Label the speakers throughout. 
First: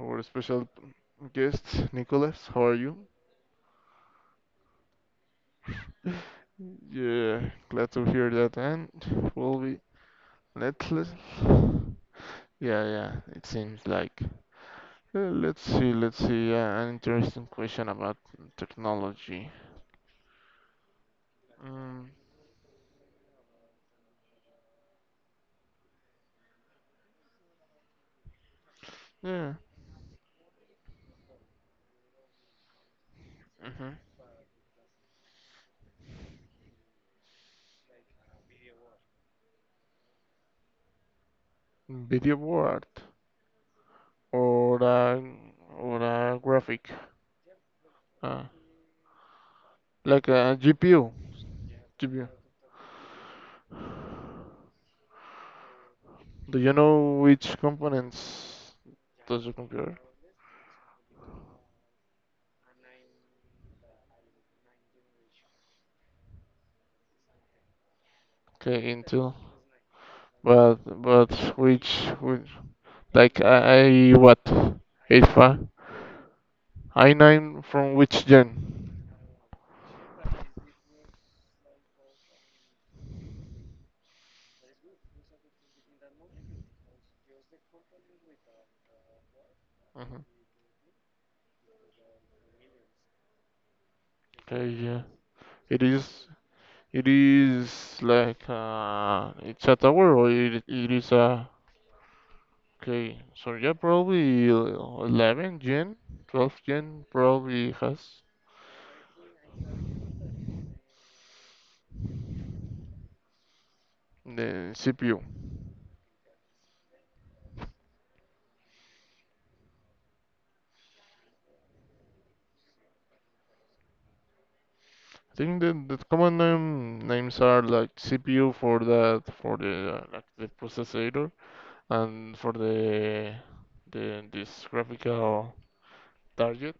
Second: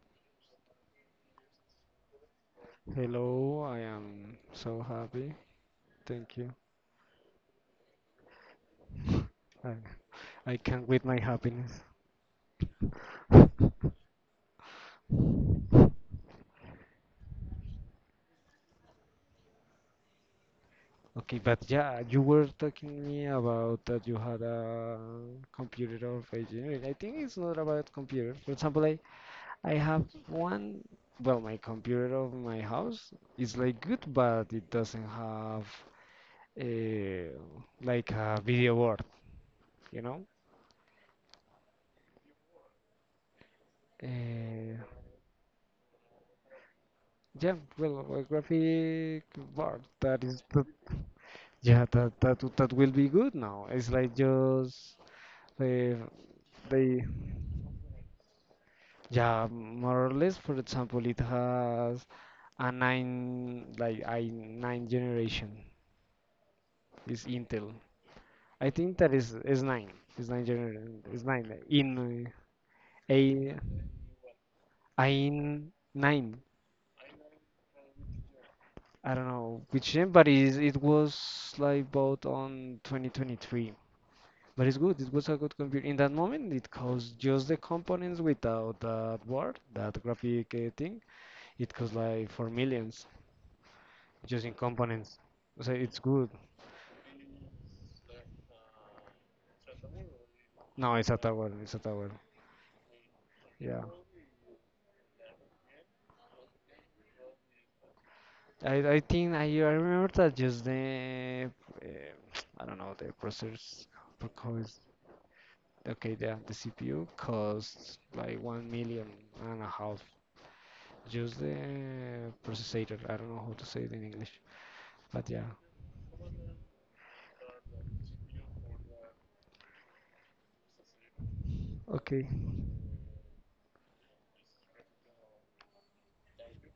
Speaker 1: our special guest, Nicholas, how are you?
Speaker 2: Hello, I am so happy. Thank you.
Speaker 1: Yeah, glad to hear that. And we'll
Speaker 2: I,
Speaker 1: be,
Speaker 2: I can't
Speaker 1: let's,
Speaker 2: with
Speaker 1: let's,
Speaker 2: my happiness.
Speaker 1: yeah, yeah, it seems like. Let's see, an interesting question about technology.
Speaker 2: Okay, but yeah,
Speaker 1: Mm,
Speaker 2: you were talking me about that you had a computer of engineering. I think it's not about computer. For example, I,
Speaker 1: yeah.
Speaker 2: I have one. Well, my computer of my house is like
Speaker 1: Mm-hmm.
Speaker 2: good, but it doesn't have a, like a video board, you know?
Speaker 1: Video board,
Speaker 2: Uh,
Speaker 1: or a, graphic,
Speaker 2: yeah, well, a
Speaker 1: uh,
Speaker 2: graphic board that
Speaker 1: like a
Speaker 2: is the.
Speaker 1: GPU.
Speaker 2: Yeah, that
Speaker 1: GPU.
Speaker 2: that w- that will be good now. It's like just uh,
Speaker 1: Do you
Speaker 2: they,
Speaker 1: know which components does
Speaker 2: yeah,
Speaker 1: your computer,
Speaker 2: more or less. For example, it has a nine like I nine generation is Intel. I
Speaker 1: okay,
Speaker 2: think that
Speaker 1: into?
Speaker 2: is. It's nine. Is nine
Speaker 1: But
Speaker 2: generation. It's nine in
Speaker 1: which
Speaker 2: a
Speaker 1: like I what eight
Speaker 2: I
Speaker 1: five
Speaker 2: nine.
Speaker 1: I nine from which gen?
Speaker 2: I don't know which gen, but is it was like bought on 2023. But it's good. It was a good computer. In that moment, it cost just the components without that board, that
Speaker 1: Mhm.
Speaker 2: graphic thing. It cost like four millions just in
Speaker 1: Okay, yeah.
Speaker 2: components. So
Speaker 1: It
Speaker 2: it's
Speaker 1: is
Speaker 2: good.
Speaker 1: it is like it's a tower, or it
Speaker 2: No,
Speaker 1: is
Speaker 2: it's a
Speaker 1: a.
Speaker 2: tower. It's a tower.
Speaker 1: Okay, so yeah,
Speaker 2: Yeah.
Speaker 1: probably 11 gen, 12 gen probably has
Speaker 2: I think I remember that just the uh, I don't know the processors per
Speaker 1: the
Speaker 2: cost.
Speaker 1: CPU.
Speaker 2: Okay, yeah, the CPU costs like 1 million and a half. Just the processor. I don't know how to say it in English, but
Speaker 1: I
Speaker 2: yeah.
Speaker 1: think the common names are like CPU for that, for the like the processor,
Speaker 2: Okay.
Speaker 1: and for the this graphical target,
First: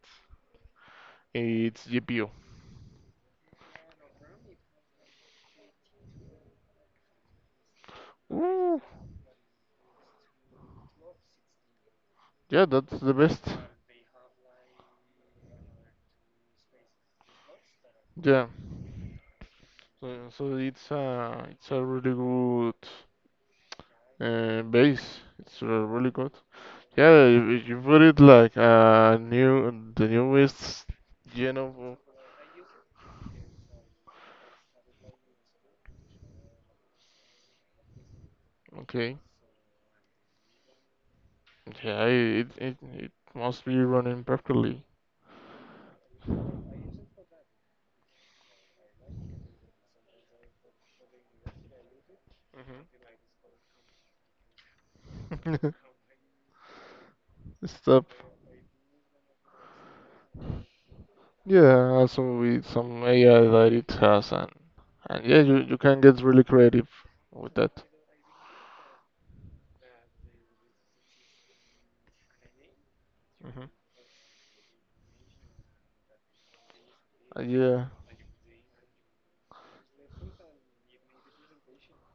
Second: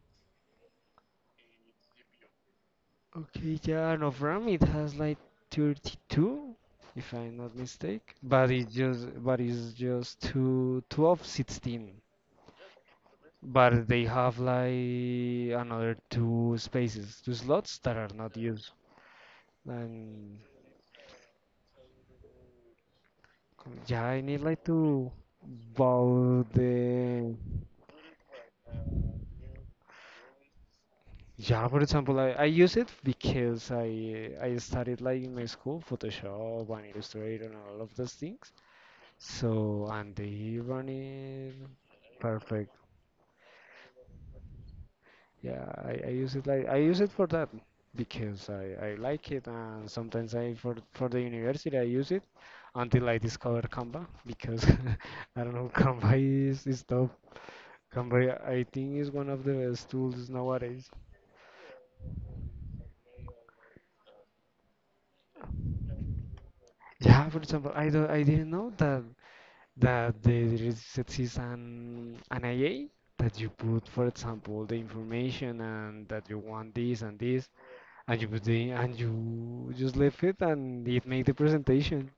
Speaker 1: it's GPU.
Speaker 2: Okay, yeah, and of RAM it has like 32, if I'm not mistake. But it's
Speaker 1: Ooh,
Speaker 2: just but it's just two 12, 16.
Speaker 1: yeah, that's the best.
Speaker 2: But they have like another two spaces, two slots that are not
Speaker 1: Yeah,
Speaker 2: used.
Speaker 1: so,
Speaker 2: And
Speaker 1: so it's a really good
Speaker 2: yeah, I need like to
Speaker 1: base. It's really good.
Speaker 2: buy
Speaker 1: Yeah,
Speaker 2: the.
Speaker 1: if you put it like new the newest gen
Speaker 2: Yeah,
Speaker 1: of
Speaker 2: for example, I use it because I studied like in my school Photoshop and Illustrator and all of those things.
Speaker 1: okay.
Speaker 2: So and the run
Speaker 1: Yeah, it
Speaker 2: perfect.
Speaker 1: it it must be running perfectly.
Speaker 2: Yeah, I use it like I use it for that because I like it and sometimes I for the university I use it until
Speaker 1: Hmm.
Speaker 2: I discover Canva because I don't know Canva is tough.
Speaker 1: Stop.
Speaker 2: Canva I think is one of the best tools nowadays.
Speaker 1: Yeah, also with some AI that it has, and yeah, you can get really creative
Speaker 2: Yeah, for
Speaker 1: with
Speaker 2: example,
Speaker 1: that.
Speaker 2: I didn't know that there is exists an IA that you
Speaker 1: Hmm.
Speaker 2: put, for example, the information and that you want this and this,
Speaker 1: Yeah,
Speaker 2: and you put the and you just left it and it made the presentation.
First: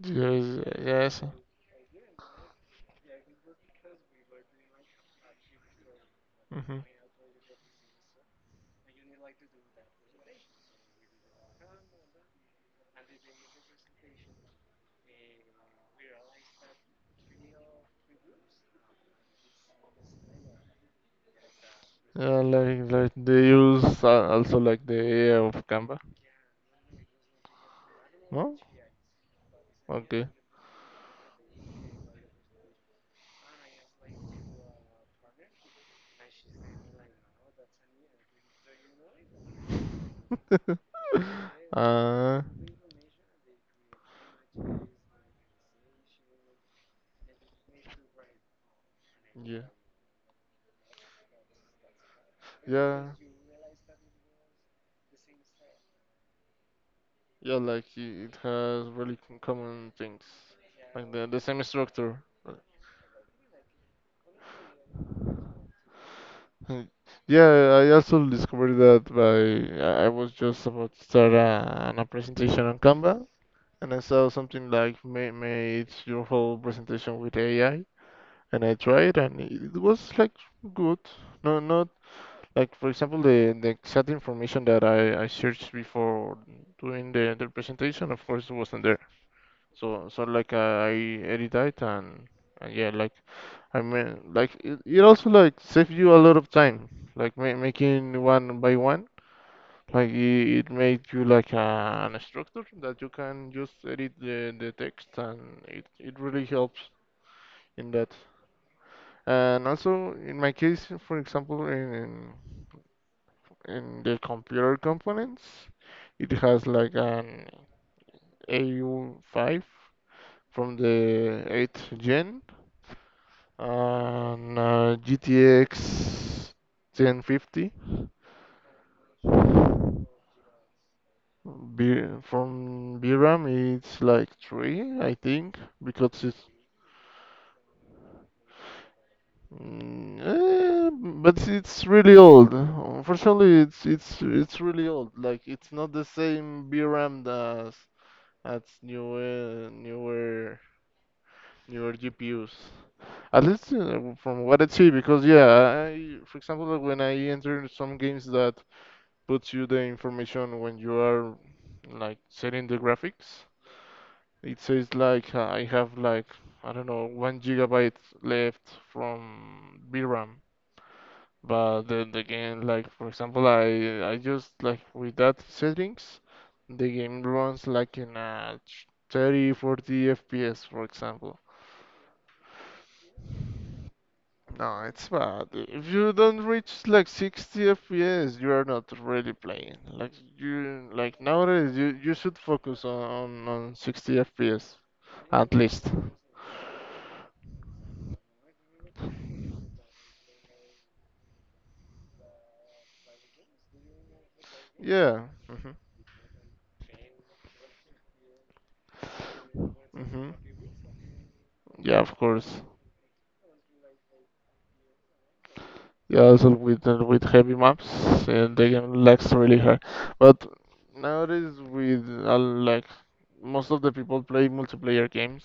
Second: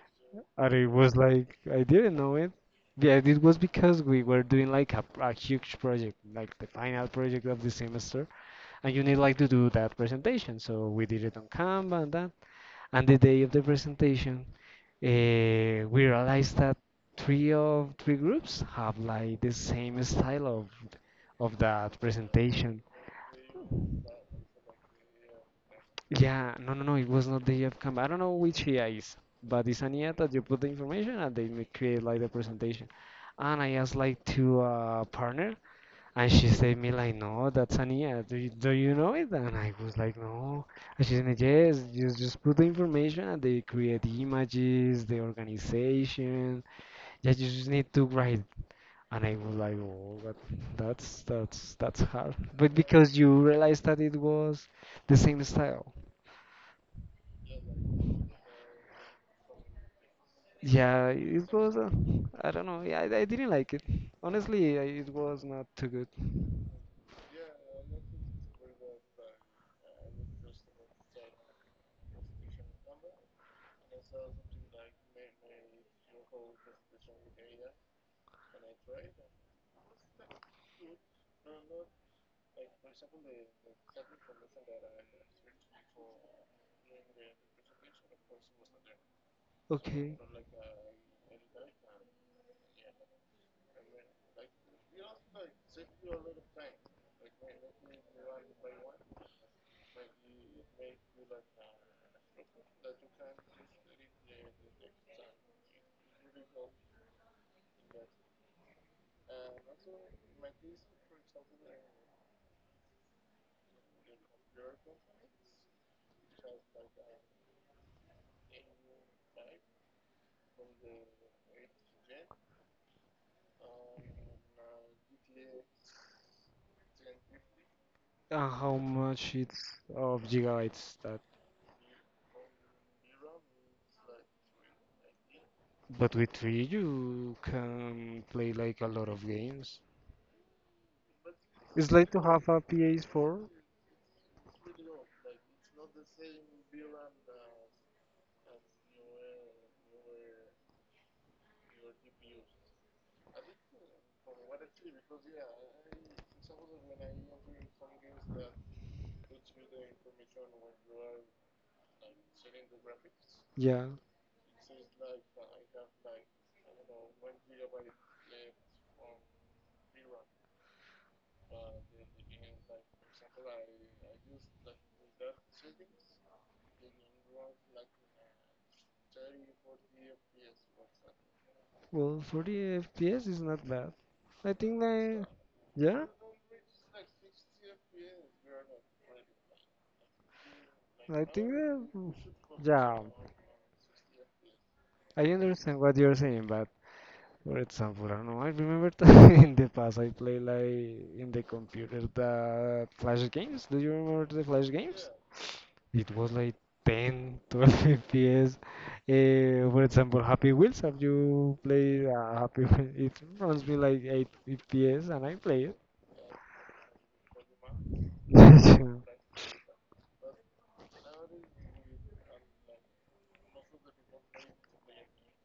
Speaker 1: yes,
Speaker 2: And it was
Speaker 1: yes.
Speaker 2: like I didn't know it. Yeah, it was because we were doing like a huge project, like the
Speaker 1: Hmm.
Speaker 2: final project of the semester, and you need like to do that presentation. So we did it on Canva and that. And the day of the presentation, we realized that three of three groups have like the same style of that
Speaker 1: Yeah,
Speaker 2: presentation.
Speaker 1: like they use also like the AI of Canva.
Speaker 2: Yeah, no, no, no, it was not the year cam. I don't know
Speaker 1: No?
Speaker 2: which year is, but it's an year
Speaker 1: Okay.
Speaker 2: that you put the information and they make create like the presentation. And I asked like to a partner, and she said me like, no, that's an year. Do you know it? And I was like, no. And she said, yes, just
Speaker 1: Uh,
Speaker 2: put the information and they create the images, the organization. Yeah, you just need to write. And I was
Speaker 1: yeah.
Speaker 2: like, oh, but that's hard. But
Speaker 1: Yeah,
Speaker 2: because you realize that it was the same style.
Speaker 1: yeah, it has really common things,
Speaker 2: Yeah,
Speaker 1: like the
Speaker 2: it
Speaker 1: same
Speaker 2: was.
Speaker 1: structure.
Speaker 2: I don't know. Yeah, I didn't like it. Honestly, it was not too good.
Speaker 1: Uh, Yeah, I also discovered that by I was just about to start a presentation on Canva, and I saw something like ma made your whole presentation with AI, and I tried, and it was like good. No, not like, for example, the exact information that I searched before doing the presentation. Of course, it wasn't there. So
Speaker 2: Okay.
Speaker 1: so like I edit it, and yeah, like, I mean, like it also like save you a lot of time, like ma making one by one, like it made you like an structure that you can just edit the text. And it really helps in that. And also, in my case, for example, in the computer components, it has like an AU5 from the 8th gen, and GTX 1050.
Speaker 2: And how much it's of gigabytes that?
Speaker 1: From VRAM, it's like three, I think,
Speaker 2: But
Speaker 1: because
Speaker 2: with
Speaker 1: it's
Speaker 2: three, you can play like a lot of games.
Speaker 1: but it's
Speaker 2: It's like
Speaker 1: really
Speaker 2: to have
Speaker 1: old.
Speaker 2: a PS4.
Speaker 1: Unfortunately, it's it's really old. Like, it's not the same VRAM as newer newer GPUs, at least, from what I see. Because yeah, I, for example, when I entered some games that puts you the information when you are, like, setting the graphics.
Speaker 2: Yeah.
Speaker 1: It says, like, I have like, I don't know, 1 gigabyte left from VRAM. But the game, like, for example, I just, like, with that settings, the game runs like in a 30 40 FPS, for example.
Speaker 2: Well, 40 FPS is not bad. I think
Speaker 1: No, it's
Speaker 2: I.
Speaker 1: bad. If
Speaker 2: Yeah.
Speaker 1: you don't reach like 60 FPS, you are not really playing. Like, you, like
Speaker 2: I think
Speaker 1: nowadays, you
Speaker 2: that.
Speaker 1: you should focus
Speaker 2: Yeah.
Speaker 1: on 60 FPS
Speaker 2: I
Speaker 1: at
Speaker 2: understand
Speaker 1: least.
Speaker 2: what you're saying, but for example, I don't know, I remember in the past I played like in the computer the Flash games. Do you remember the Flash games?
Speaker 1: Yeah. Mhm.
Speaker 2: It was like 10, 12 FPS. For example,
Speaker 1: Mhm.
Speaker 2: Happy Wheels, have you
Speaker 1: Yeah,
Speaker 2: played
Speaker 1: of
Speaker 2: Happy
Speaker 1: course.
Speaker 2: Wheels? It runs me like 8 FPS and I play
Speaker 1: Yeah, also with heavy maps, and the
Speaker 2: it.
Speaker 1: game lags really hard. But nowadays, with like most of the people play multiplayer games.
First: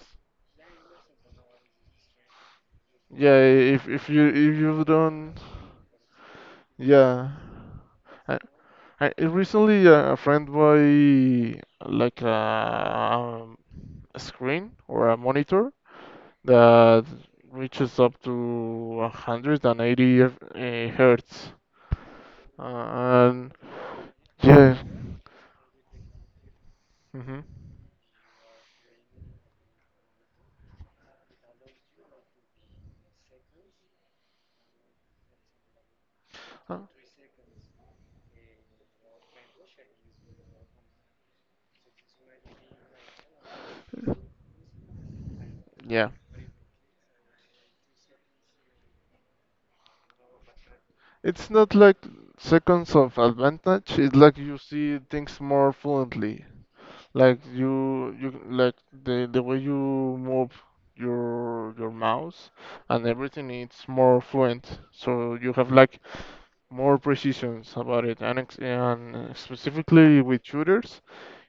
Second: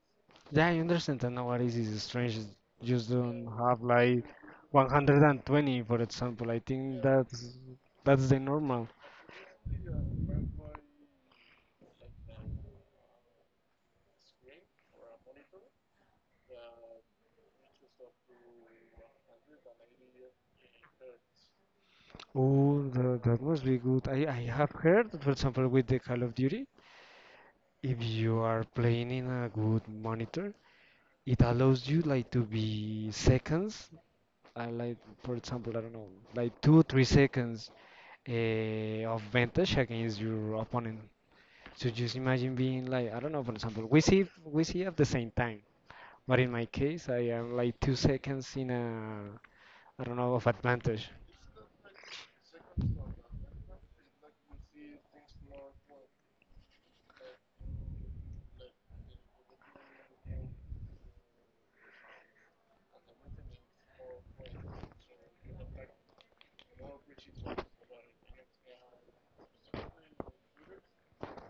Speaker 2: Yeah, I understand that nowadays is strange. It's Just
Speaker 1: Yeah,
Speaker 2: don't have like
Speaker 1: if you don't.
Speaker 2: 120, for example. I think
Speaker 1: Yeah.
Speaker 2: that's the
Speaker 1: I,
Speaker 2: normal.
Speaker 1: I recently a friend buy like a screen or a monitor that reaches up to 180 uh, hertz.
Speaker 2: Oh, that
Speaker 1: And
Speaker 2: must be good. I have
Speaker 1: yeah.
Speaker 2: heard, that, for example, with the Call of Duty,
Speaker 1: Hmm,
Speaker 2: if you are playing in a good monitor, it allows you like to be seconds, like for example, I don't know, like two, 3 seconds of vantage against your opponent. So just imagine being like, I don't know, for example, we see at the same time,
Speaker 1: yeah.
Speaker 2: but in my case, I am like 2 seconds in a, I don't know, of advantage.
Speaker 1: It's not like seconds of advantage, it's like you see things more fluently. Like you like the way you move your mouse and everything, it's more fluent. So you have like more precisions about it, and specifically with shooters,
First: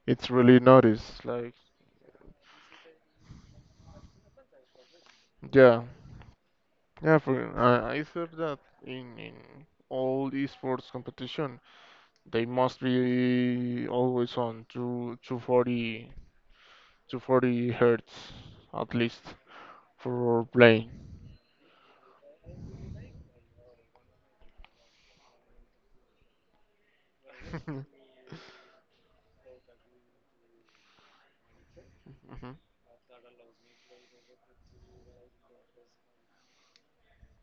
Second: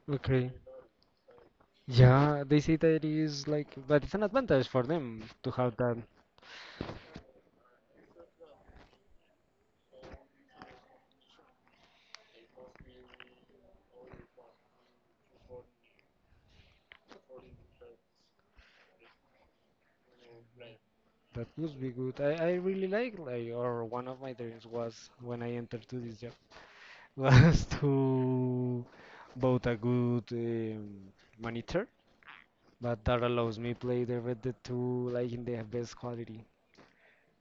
Speaker 1: it's
Speaker 2: Okay.
Speaker 1: really noticed. Like,
Speaker 2: Yeah, they say that it is like, but it's an advantage for them to have
Speaker 1: yeah,
Speaker 2: that.
Speaker 1: yeah. For I thought that in all esports competition, they must be always on two 240 hertz, at least, for playing.
Speaker 2: That must be good. I really or one of my dreams was when I entered to this job was to both a good monitor,
Speaker 1: Mhm.
Speaker 2: but that allows me play the Red Dead 2 like in the best quality.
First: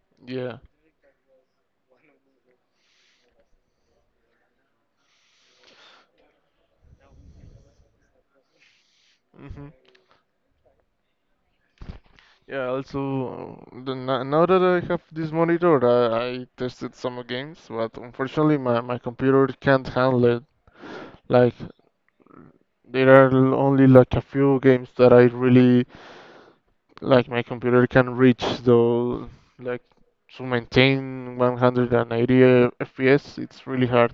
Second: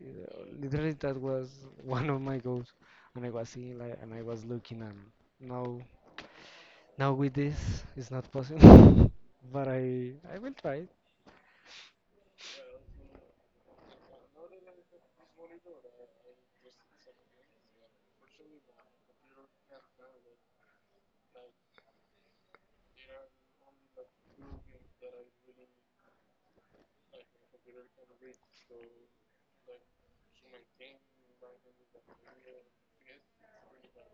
Speaker 1: Yeah.
Speaker 2: Literally, that was one of my goals, and I was seeing like, and I was looking, and now, now with this, it's not possible. But
Speaker 1: Hmm.
Speaker 2: I will try.
Speaker 1: Yeah, also, the, no- now that I have this monitor, I tested some games, but unfortunately my computer can't handle it. Like, there are only like a few games that I really, like, my computer can reach, though, like, to maintain 180 FPS, it's really hard.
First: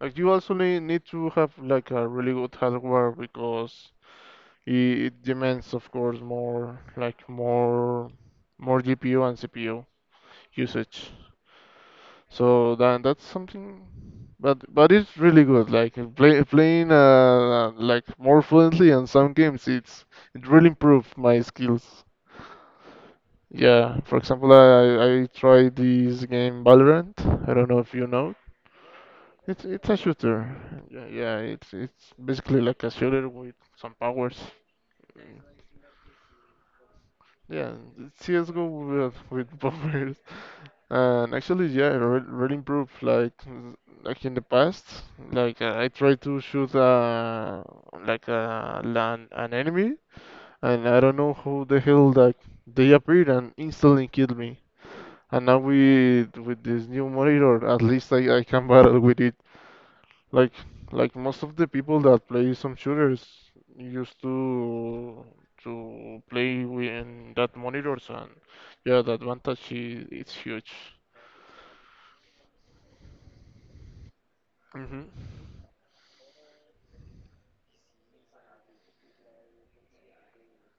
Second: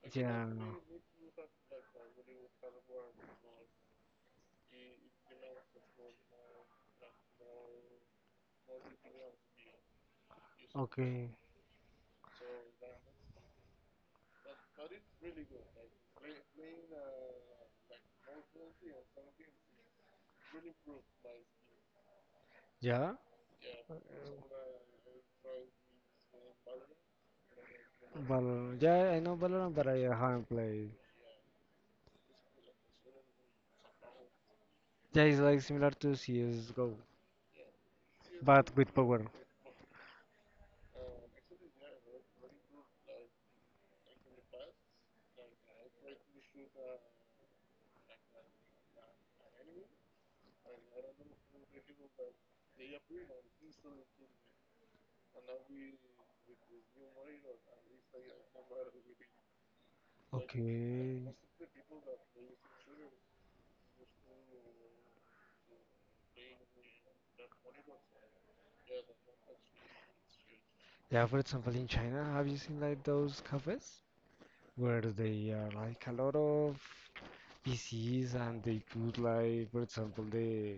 Speaker 1: Like, you
Speaker 2: Yeah.
Speaker 1: also need to have, like, a really good hardware, because it demands, of course, more, like, more GPU and CPU usage.
Speaker 2: Okay.
Speaker 1: So that's something, but it's really good. Like playing like more fluently in some games, it really improved my skills.
Speaker 2: Yeah.
Speaker 1: Yeah, for example, I tried this game, Valorant. I don't know if you know.
Speaker 2: Valorant. Yeah, I know Valorant,
Speaker 1: It's
Speaker 2: but
Speaker 1: a
Speaker 2: I haven't
Speaker 1: shooter.
Speaker 2: played.
Speaker 1: Yeah, yeah, it's basically like a shooter with some powers.
Speaker 2: Yeah, it's
Speaker 1: Mm.
Speaker 2: like similar to CS:GO,
Speaker 1: Yeah, CS:GO
Speaker 2: but with
Speaker 1: with
Speaker 2: power.
Speaker 1: powers. And actually, yeah, it re really improved. Like, like in the past, like I tried to shoot like an enemy, and I don't know who the hell, like, they appeared and instantly killed me. And now with this new monitor, at least I can battle with it. Like,
Speaker 2: Okay.
Speaker 1: most of the people that play some shooters used to play with in that monitors, and yeah, the advantage, is it's huge.
Speaker 2: Yeah, for example, in China, have you seen like those cafes where
Speaker 1: Hmm.
Speaker 2: they are like a lot of PCs and they put like, for example,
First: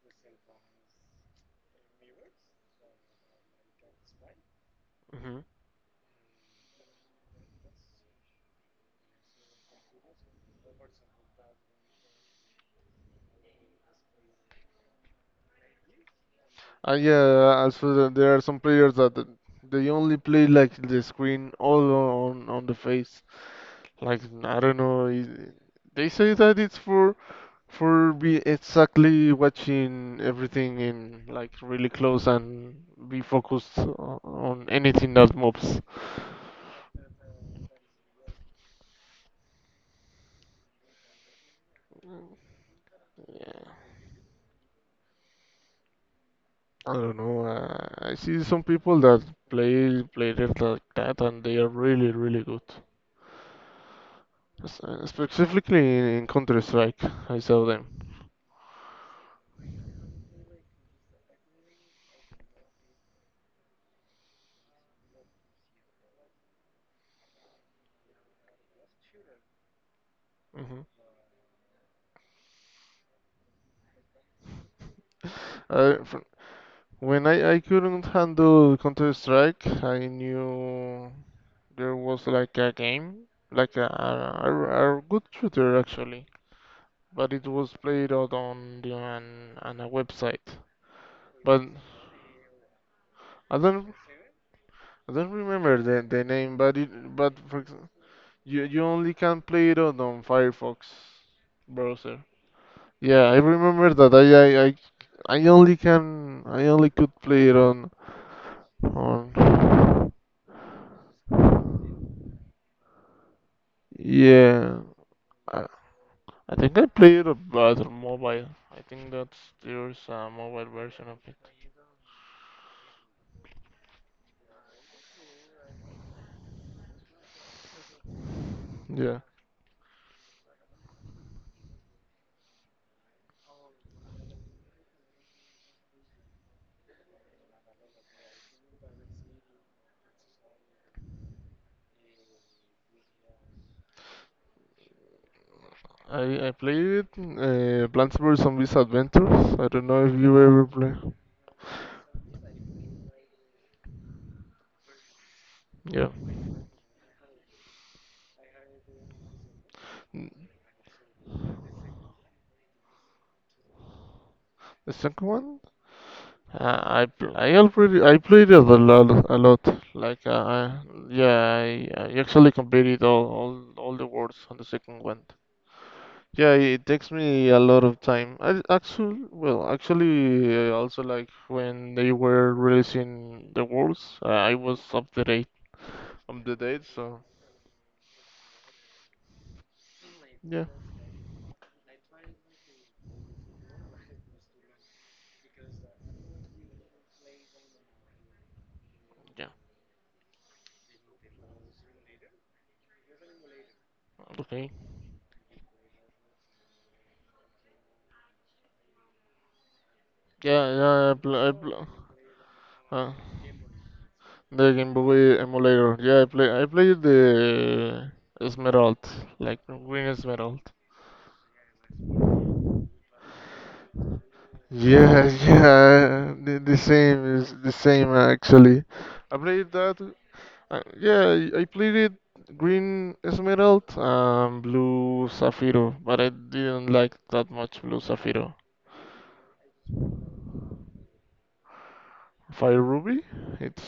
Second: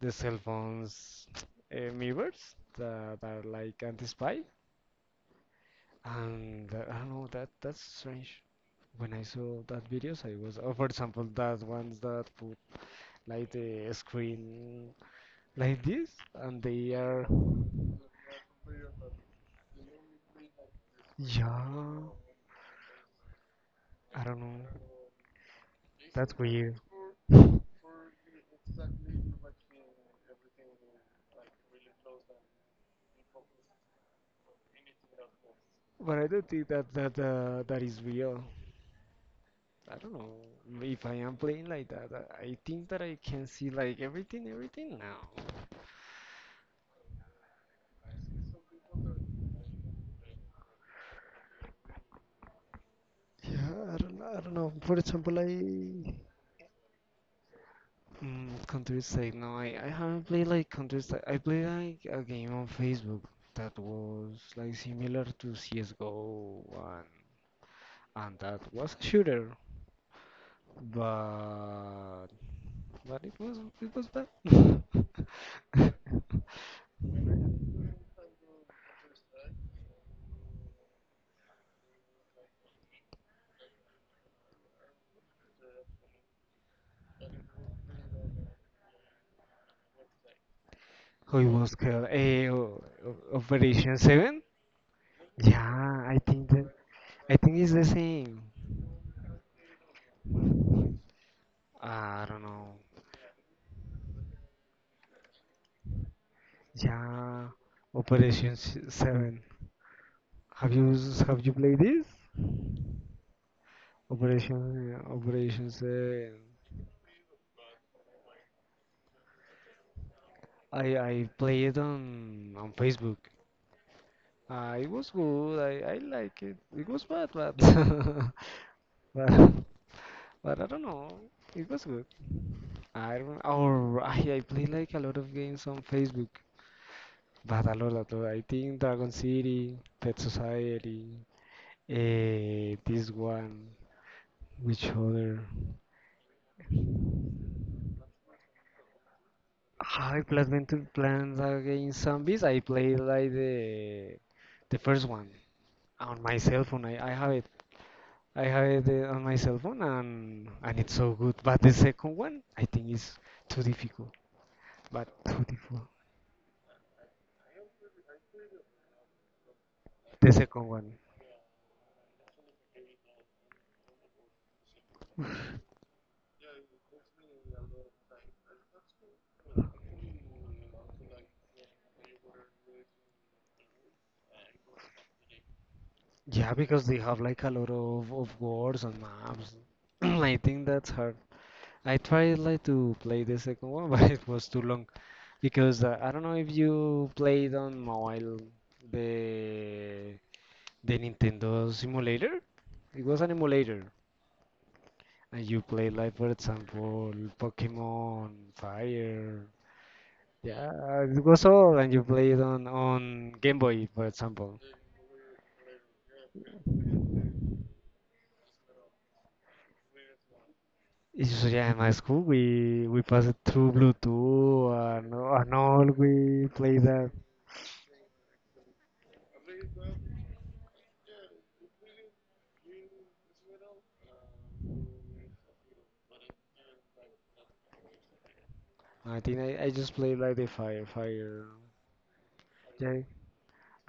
Speaker 2: the cell phones mirrors that are like anti-spy, and that, I don't know that that's strange. When I saw that videos, I was, oh, for example, that ones that put like the screen like this, and they are,
Speaker 1: Yeah, as for there are some players that they only play like the screen all
Speaker 2: yeah,
Speaker 1: on the face. Like,
Speaker 2: I don't
Speaker 1: I
Speaker 2: know.
Speaker 1: don't know, they say
Speaker 2: That's
Speaker 1: that
Speaker 2: weird.
Speaker 1: it's
Speaker 2: But
Speaker 1: for be exactly watching everything in, like, really close and be focused on anything that moves.
Speaker 2: I don't think that that is real. I don't know if I am playing like that. I think that I can
Speaker 1: Yeah.
Speaker 2: see like everything, everything now.
Speaker 1: I don't know. I see some people that play it like that, and they are really good.
Speaker 2: Yeah, I don't know. For example,
Speaker 1: Specifically in,
Speaker 2: I.
Speaker 1: Counter Strike, I saw them.
Speaker 2: Counter Strike. No, I haven't played like Counter Strike. I played like a game on Facebook that was like similar to CS:GO and that was a shooter, but it was bad.
Speaker 1: Hmm. When I couldn't handle Counter Strike, I knew there was like a game, like a good shooter, actually, but it was played out on on a website.
Speaker 2: How it
Speaker 1: But
Speaker 2: was called?
Speaker 1: I
Speaker 2: Operation
Speaker 1: don't
Speaker 2: Seven?
Speaker 1: I don't remember
Speaker 2: Yeah,
Speaker 1: the name. But it but
Speaker 2: I think
Speaker 1: for
Speaker 2: it's
Speaker 1: ex-
Speaker 2: the same.
Speaker 1: you only can play it out on Firefox browser.
Speaker 2: I don't know.
Speaker 1: Yeah, I remember that I only could
Speaker 2: Yeah,
Speaker 1: play it on
Speaker 2: Operation Seven.
Speaker 1: on
Speaker 2: Have you played this?
Speaker 1: Yeah.
Speaker 2: Operation
Speaker 1: I
Speaker 2: Set.
Speaker 1: I think I played a other mobile. I think that's there's a mobile
Speaker 2: I
Speaker 1: version of
Speaker 2: I
Speaker 1: it.
Speaker 2: played on Facebook. It was good. I like it. It was bad, but
Speaker 1: Yeah,
Speaker 2: but but I don't know. It was good. I don't. Or I play like a lot of games on Facebook. But a lot, a lot. I think Dragon City, Pet Society, this one, which other?
Speaker 1: I played Plants vs Zombies Adventures. I don't know if
Speaker 2: I
Speaker 1: you ever
Speaker 2: played Plants vs
Speaker 1: play.
Speaker 2: Plants Against Zombies. I played like the first one.
Speaker 1: Yeah.
Speaker 2: On my cell phone. I have it. I have it on my cell phone,
Speaker 1: Mm,
Speaker 2: and it's so good. But the second one, I think, is too difficult.
Speaker 1: the
Speaker 2: But
Speaker 1: second
Speaker 2: too
Speaker 1: one?
Speaker 2: difficult.
Speaker 1: I pl- I already I played it a lot, like
Speaker 2: The second one,
Speaker 1: yeah, I actually completed all the words on the second one. Yeah, it takes me a lot of time. I actually, well, actually, also, like, when they were releasing the worlds, I was up
Speaker 2: yeah,
Speaker 1: to date,
Speaker 2: because they have
Speaker 1: so
Speaker 2: like a lot of words and maps. I
Speaker 1: yeah,
Speaker 2: think that's hard. I tried like to play the second one, but it was too long. Because I don't know if you played on mobile
Speaker 1: yeah,
Speaker 2: the the Nintendo simulator. It was an emulator.
Speaker 1: okay,
Speaker 2: And you play like for example Pokemon Fire.
Speaker 1: yeah,
Speaker 2: Yeah,
Speaker 1: yeah.
Speaker 2: it was
Speaker 1: I
Speaker 2: all
Speaker 1: pl
Speaker 2: and you play it
Speaker 1: uh,
Speaker 2: on Game Boy for example.
Speaker 1: the Game Boy emulator. Yeah, I played the Esmeralda, like Green Esmeralda.
Speaker 2: It's just, yeah, in my school we pass it through Bluetooth
Speaker 1: Yeah,
Speaker 2: and all
Speaker 1: yeah,
Speaker 2: we play
Speaker 1: the
Speaker 2: that.
Speaker 1: same is the same, actually. I played that. Yeah, I played it green Esmeralda and blue Sapphire, but I didn't like that much blue Sapphire.
Speaker 2: I think I just play like the Fire Fire.
Speaker 1: Fire
Speaker 2: Yeah,
Speaker 1: Ruby,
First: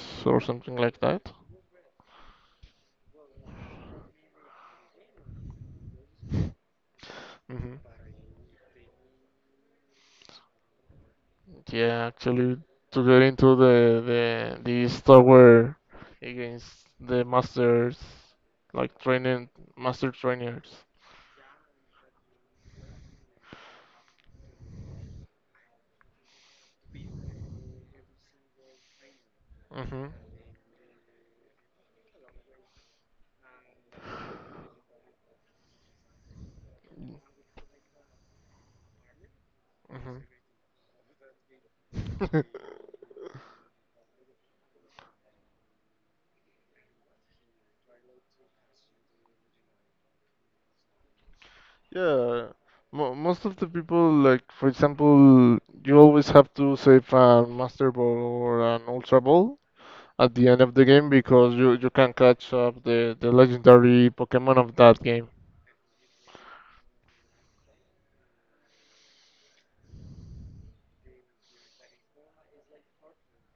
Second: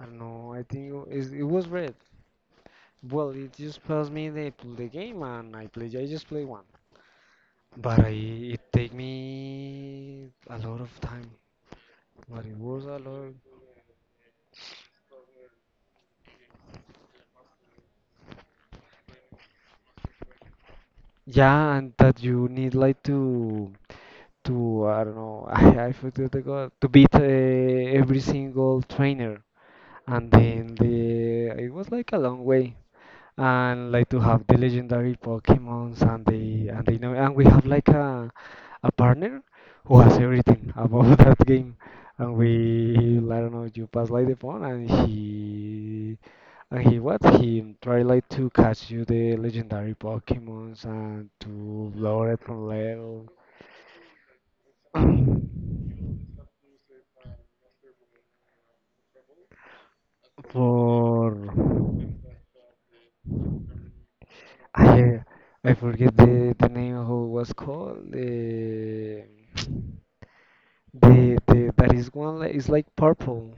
Speaker 2: I don't
Speaker 1: or
Speaker 2: know. I
Speaker 1: something
Speaker 2: think
Speaker 1: like that.
Speaker 2: it was red. Well, it just passed me the game and I play. I just play one.
Speaker 1: Hmm.
Speaker 2: But it take me a lot of time.
Speaker 1: Yeah,
Speaker 2: But it
Speaker 1: actually,
Speaker 2: was a
Speaker 1: to get
Speaker 2: lot.
Speaker 1: into the this tower against the masters, like training master trainers.
Speaker 2: Yeah, and that you need like to I don't know. I forgot the god to beat every single trainer,
Speaker 1: Mm-hmm.
Speaker 2: and then the it was like a long way. And like to have the legendary Pokemons, and they know, and we have like a partner who has everything about that game. And
Speaker 1: Mm-hmm.
Speaker 2: we, I don't know, you pass like the phone and he. And he what? He tried like to catch you the legendary Pokemons and to lower it
Speaker 1: Yeah,
Speaker 2: from
Speaker 1: mo
Speaker 2: level.
Speaker 1: most of the people, like, for example, you always have to save a Master Ball or an Ultra Ball at the end of the game,
Speaker 2: For
Speaker 1: because you can catch up the legendary Pokemon of that
Speaker 2: I
Speaker 1: game.
Speaker 2: I forget the name of how it was called. The That is one like it's like purple.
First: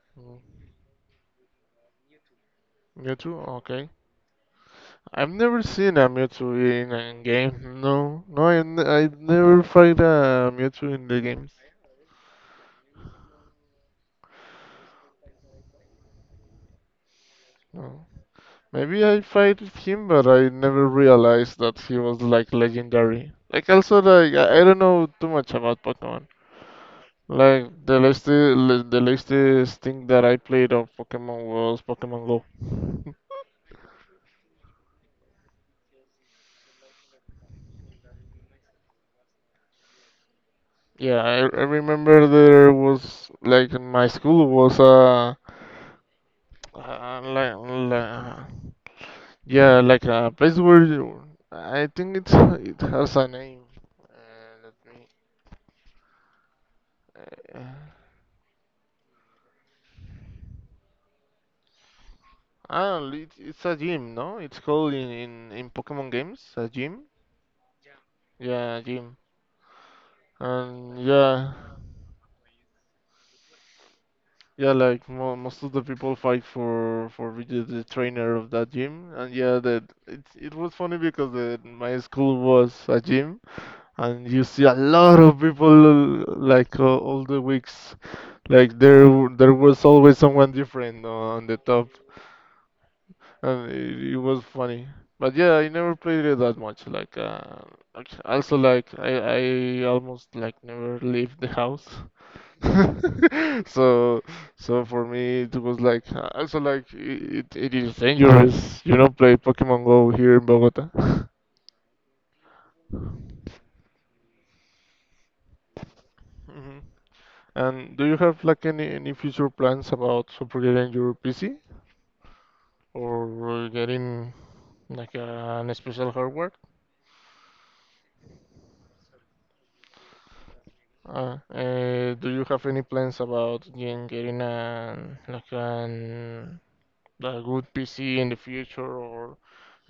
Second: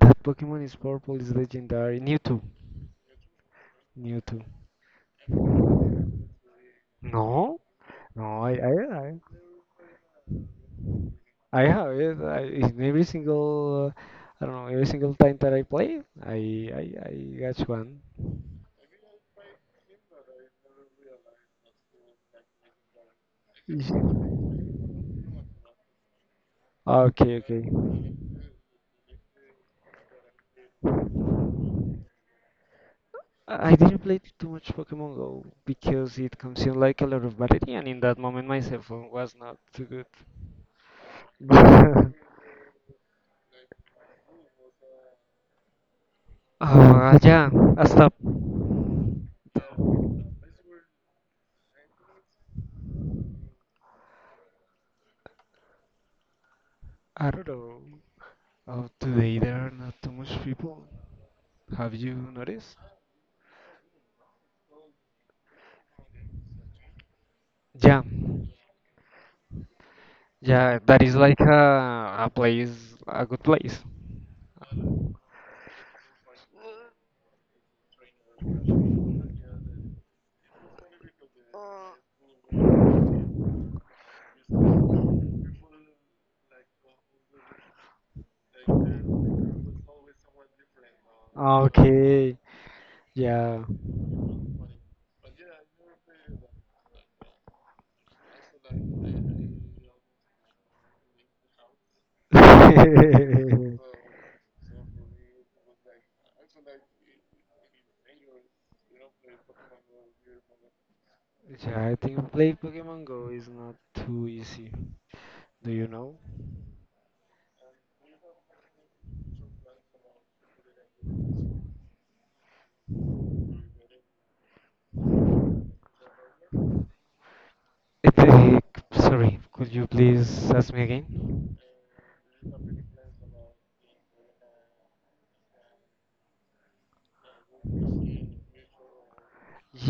Speaker 2: That
Speaker 1: Mm,
Speaker 2: Pokemon is purple, is legendary. Mewtwo.
Speaker 1: Mewtwo. Okay.
Speaker 2: Mewtwo.
Speaker 1: I've never seen a Mewtwo in a
Speaker 2: No?
Speaker 1: game. No,
Speaker 2: No,
Speaker 1: no, I never fight a Mewtwo in the games.
Speaker 2: I have it. I, in every single, I don't know, every single time that I play, I catch one.
Speaker 1: No, maybe I fight him, but I never realized that he was like legendary. Like,
Speaker 2: Is-
Speaker 1: also, like I don't know too much about Pokemon.
Speaker 2: Okay, okay.
Speaker 1: Like, the latest thing that I played of Pokemon was Pokemon Go.
Speaker 2: I didn't play too much Pokemon Go because it consumed like a lot of battery, and in that moment my cell phone was not too good.
Speaker 1: Yeah, I remember there was, like, in my school was a
Speaker 2: Oh,
Speaker 1: uh,
Speaker 2: yeah,
Speaker 1: like,
Speaker 2: I stop.
Speaker 1: like yeah, like a place where you, I think it has a name. Let me.
Speaker 2: I don't
Speaker 1: uh,
Speaker 2: know. Oh, today there are not too much people. Have you noticed?
Speaker 1: Ah, it's a gym, no? It's called in Pokemon games, a gym.
Speaker 2: Yeah.
Speaker 1: Yeah, gym.
Speaker 2: Yeah,
Speaker 1: And
Speaker 2: that is like
Speaker 1: yeah.
Speaker 2: a place, a good place.
Speaker 1: Yeah, like mo most of the people fight for be the trainer of that gym, and yeah, that it was funny, because my school was a gym, and you see a lot of people like all the weeks, like there there was always someone different on the top,
Speaker 2: Okay, yeah.
Speaker 1: and it was funny. But yeah, I never played it that much. Also, like, I almost, like, never leave the house. So, so, for me, it was like also like it is dangerous. You know, play Pokemon Go here in Bogota.
Speaker 2: Yeah, I think play Pokemon Go is not too easy. Do you know?
Speaker 1: Mhm. And do you have like any future plans about upgrading your PC or getting like an special hardware?
Speaker 2: It, uh, Sorry, could you please ask me
Speaker 1: Uh,
Speaker 2: again?
Speaker 1: uh, do you have any plans about getting an like an a good PC in the future or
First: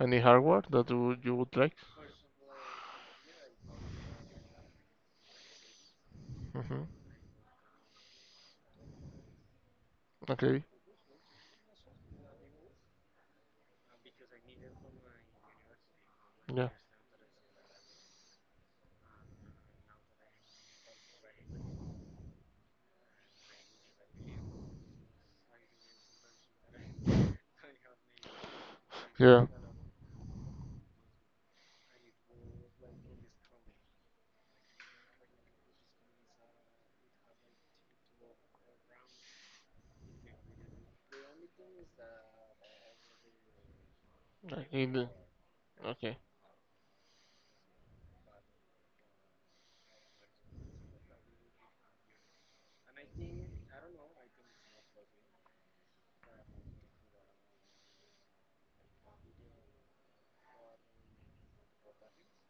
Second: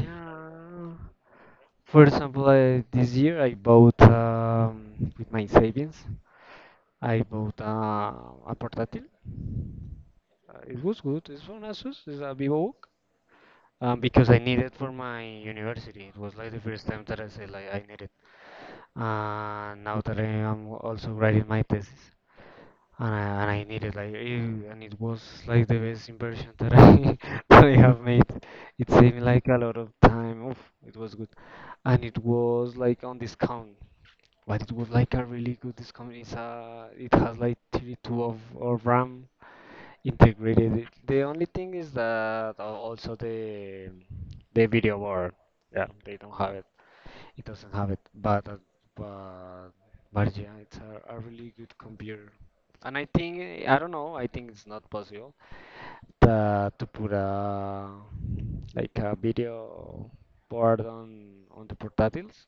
Speaker 1: any hardware that you would like?
Speaker 2: For example, this year I bought with my savings
Speaker 1: Hmm.
Speaker 2: I bought a portátil,
Speaker 1: Okay,
Speaker 2: a Vivo, because I needed for my university. It was like the
Speaker 1: yeah.
Speaker 2: first time that I said like I needed. It now that I am also writing my thesis, and I needed like and it was like the best inversion that I that I have made. It saved me
Speaker 1: Yeah.
Speaker 2: like a lot of time. Oof, it was good, and it was like on discount. But it was like a really good discount. It's it has like 32 of RAM integrated. It. The only thing is that also the
Speaker 1: Like,
Speaker 2: video board, yeah, they
Speaker 1: okay.
Speaker 2: don't have it. It doesn't have it, but but but yeah, it's a really good computer. And I think I don't know. I think it's not possible that to put a like a video board on the portatiles.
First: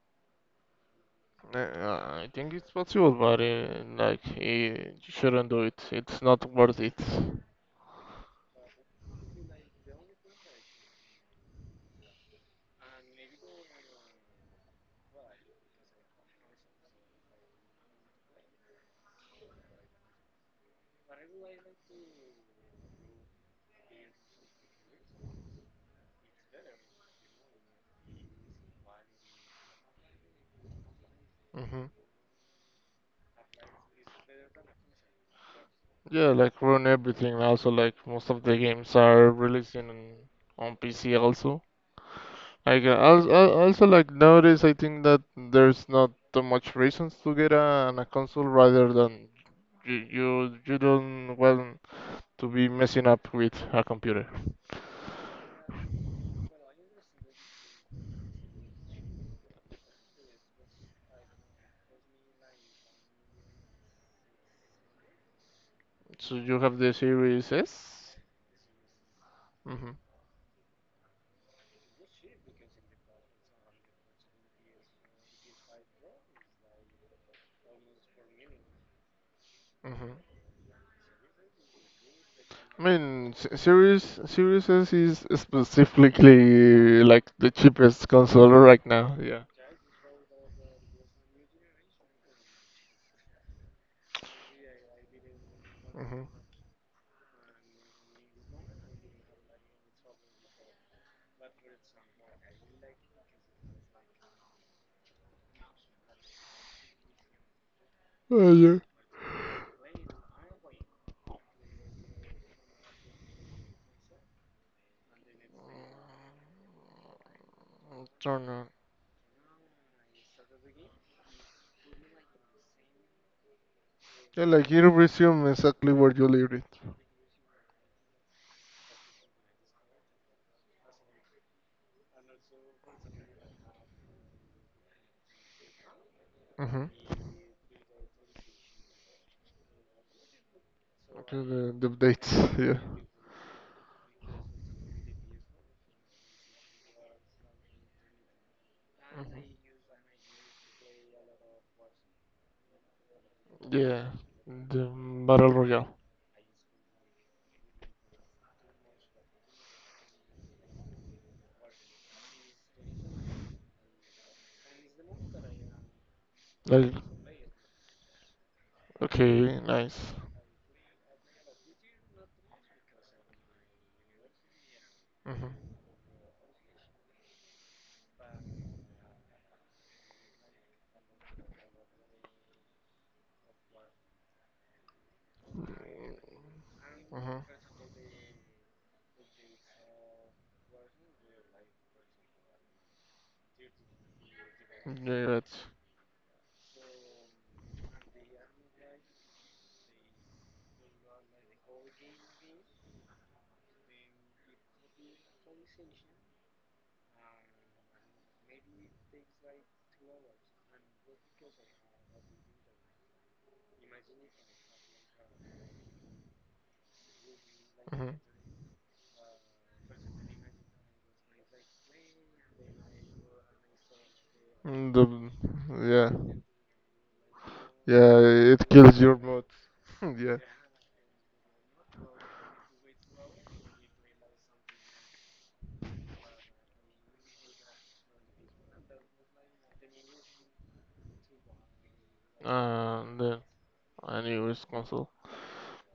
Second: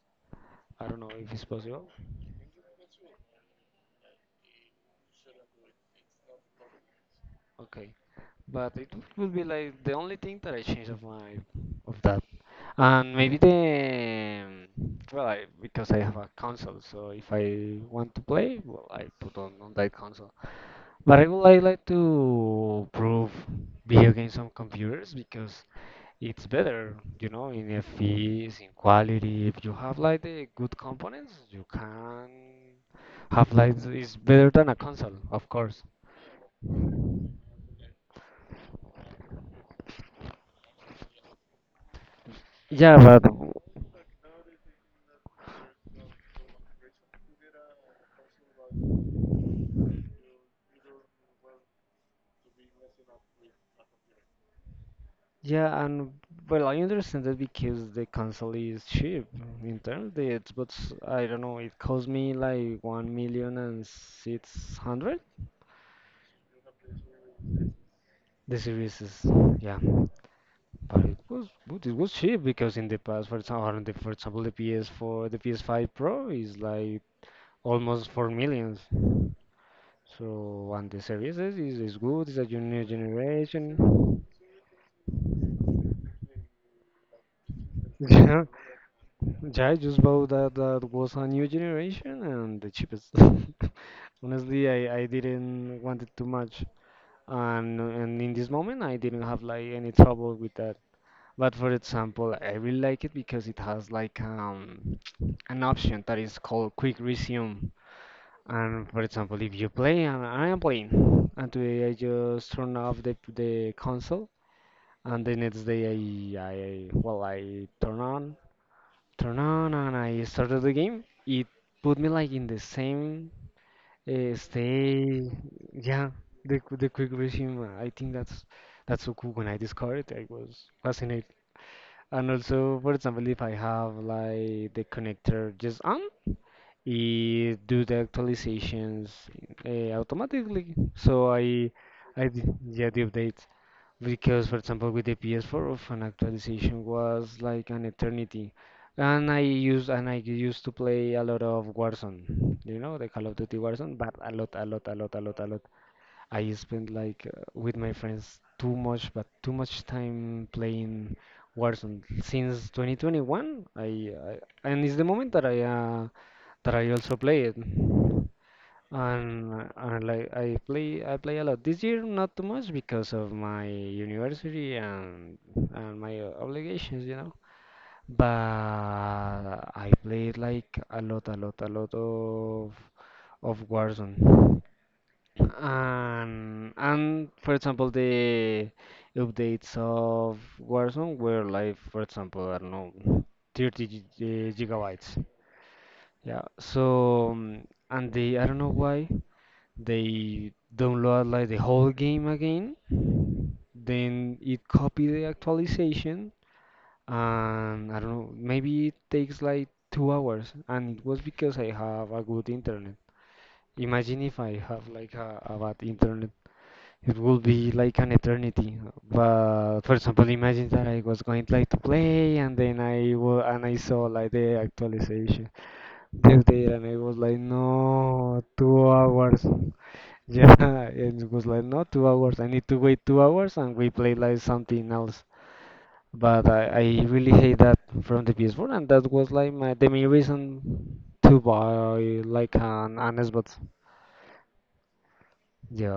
Speaker 2: I don't know if it's possible.
Speaker 1: I think it's possible, but like you shouldn't do it. It's not worth it.
Speaker 2: Okay. But it would be like the only thing that I changed of my of that. And maybe the well, I, because I have a console, so if I want to play, well, I put on that console. But I would like to prove video games on computers because it's better, you know, in FPS, in quality. If you have like the good components, you
Speaker 1: Hmm.
Speaker 2: can have like it's better than a console, of course.
Speaker 1: Yeah, like ruin everything. Also, like most of the games are releasing on PC also. Like
Speaker 2: Yeah, but
Speaker 1: also like nowadays, I think that there's not too much reasons to get a console rather than you don't want to be messing up with a computer.
Speaker 2: yeah, and well, I understand that because the console is cheap in terms of the Xbox. I don't know, it cost me like one million and six hundred.
Speaker 1: So you have the Series S.
Speaker 2: The series is yeah,
Speaker 1: Mhm,
Speaker 2: but it was good. It was cheap because in the past, for example, the PS4, the PS5 Pro is like almost four millions.
Speaker 1: mhm.
Speaker 2: So and the series is is good. It's a
Speaker 1: I
Speaker 2: new
Speaker 1: mean, Se- Series
Speaker 2: generation.
Speaker 1: Series S is specifically like the cheapest console right now. Yeah.
Speaker 2: Yeah, I just bought that was a new generation and the cheapest. Honestly, I didn't want it
Speaker 1: Hmm.
Speaker 2: too much. And in this moment I didn't have like any trouble with that. But for example, I really like it because it has like an option that is called quick resume.
Speaker 1: Oh, yeah.
Speaker 2: And for example, if you play and I am playing and today I just turn off the console and the next day I well I turn on
Speaker 1: Turn on.
Speaker 2: turned on and I started the game. It put me like in the same
Speaker 1: Yeah, like you
Speaker 2: state.
Speaker 1: resume exactly
Speaker 2: Yeah,
Speaker 1: where you leave
Speaker 2: the
Speaker 1: it.
Speaker 2: the quick resume. I think that's so cool. When I discovered it, I was fascinated. And also, for example, if I have like the connector just on,
Speaker 1: Mm-hmm.
Speaker 2: it do the actualizations automatically. So
Speaker 1: Okay, the dates. Yeah.
Speaker 2: yeah the updates because for example with the PS4 of an actualization was like an eternity and
Speaker 1: Mhm.
Speaker 2: I used to play a lot of Warzone you know the Call of Duty Warzone
Speaker 1: Yeah.
Speaker 2: but a lot a lot
Speaker 1: The
Speaker 2: a lot a lot a
Speaker 1: battle
Speaker 2: lot
Speaker 1: royale.
Speaker 2: I spent like with my friends too much but too much time playing Warzone since 2021 I and it's the moment that I
Speaker 1: Like,
Speaker 2: also play it
Speaker 1: okay, nice.
Speaker 2: and like I play a lot. This year not too much because of my university
Speaker 1: Mm-hmm.
Speaker 2: and my obligations, you know. But I played like a lot, a lot, a lot of Warzone. And
Speaker 1: Mm-hmm.
Speaker 2: for example the updates of Warzone were like for example I don't know 30
Speaker 1: Yeah,
Speaker 2: gigabytes.
Speaker 1: yeah, that's.
Speaker 2: Yeah. So and the I don't know why they download like the whole game again then it copy the actualization and I don't know maybe it takes like 2 hours and it was because I have a good internet imagine if I have like a bad internet it would be like an
Speaker 1: Mhm.
Speaker 2: eternity but for example imagine that I was going like to play and then I wa- and I saw like the
Speaker 1: Mm, The,
Speaker 2: actualization
Speaker 1: yeah,
Speaker 2: this day, and I was like
Speaker 1: yeah,
Speaker 2: no
Speaker 1: it
Speaker 2: two
Speaker 1: kills your
Speaker 2: hours
Speaker 1: mood. Yeah.
Speaker 2: yeah, it was like not 2 hours. I need to wait 2 hours and we play like something else. But I really hate that from the PS4 and that was like my the main reason to buy like
Speaker 1: Uh,
Speaker 2: an
Speaker 1: then
Speaker 2: Xbox.
Speaker 1: a new is console.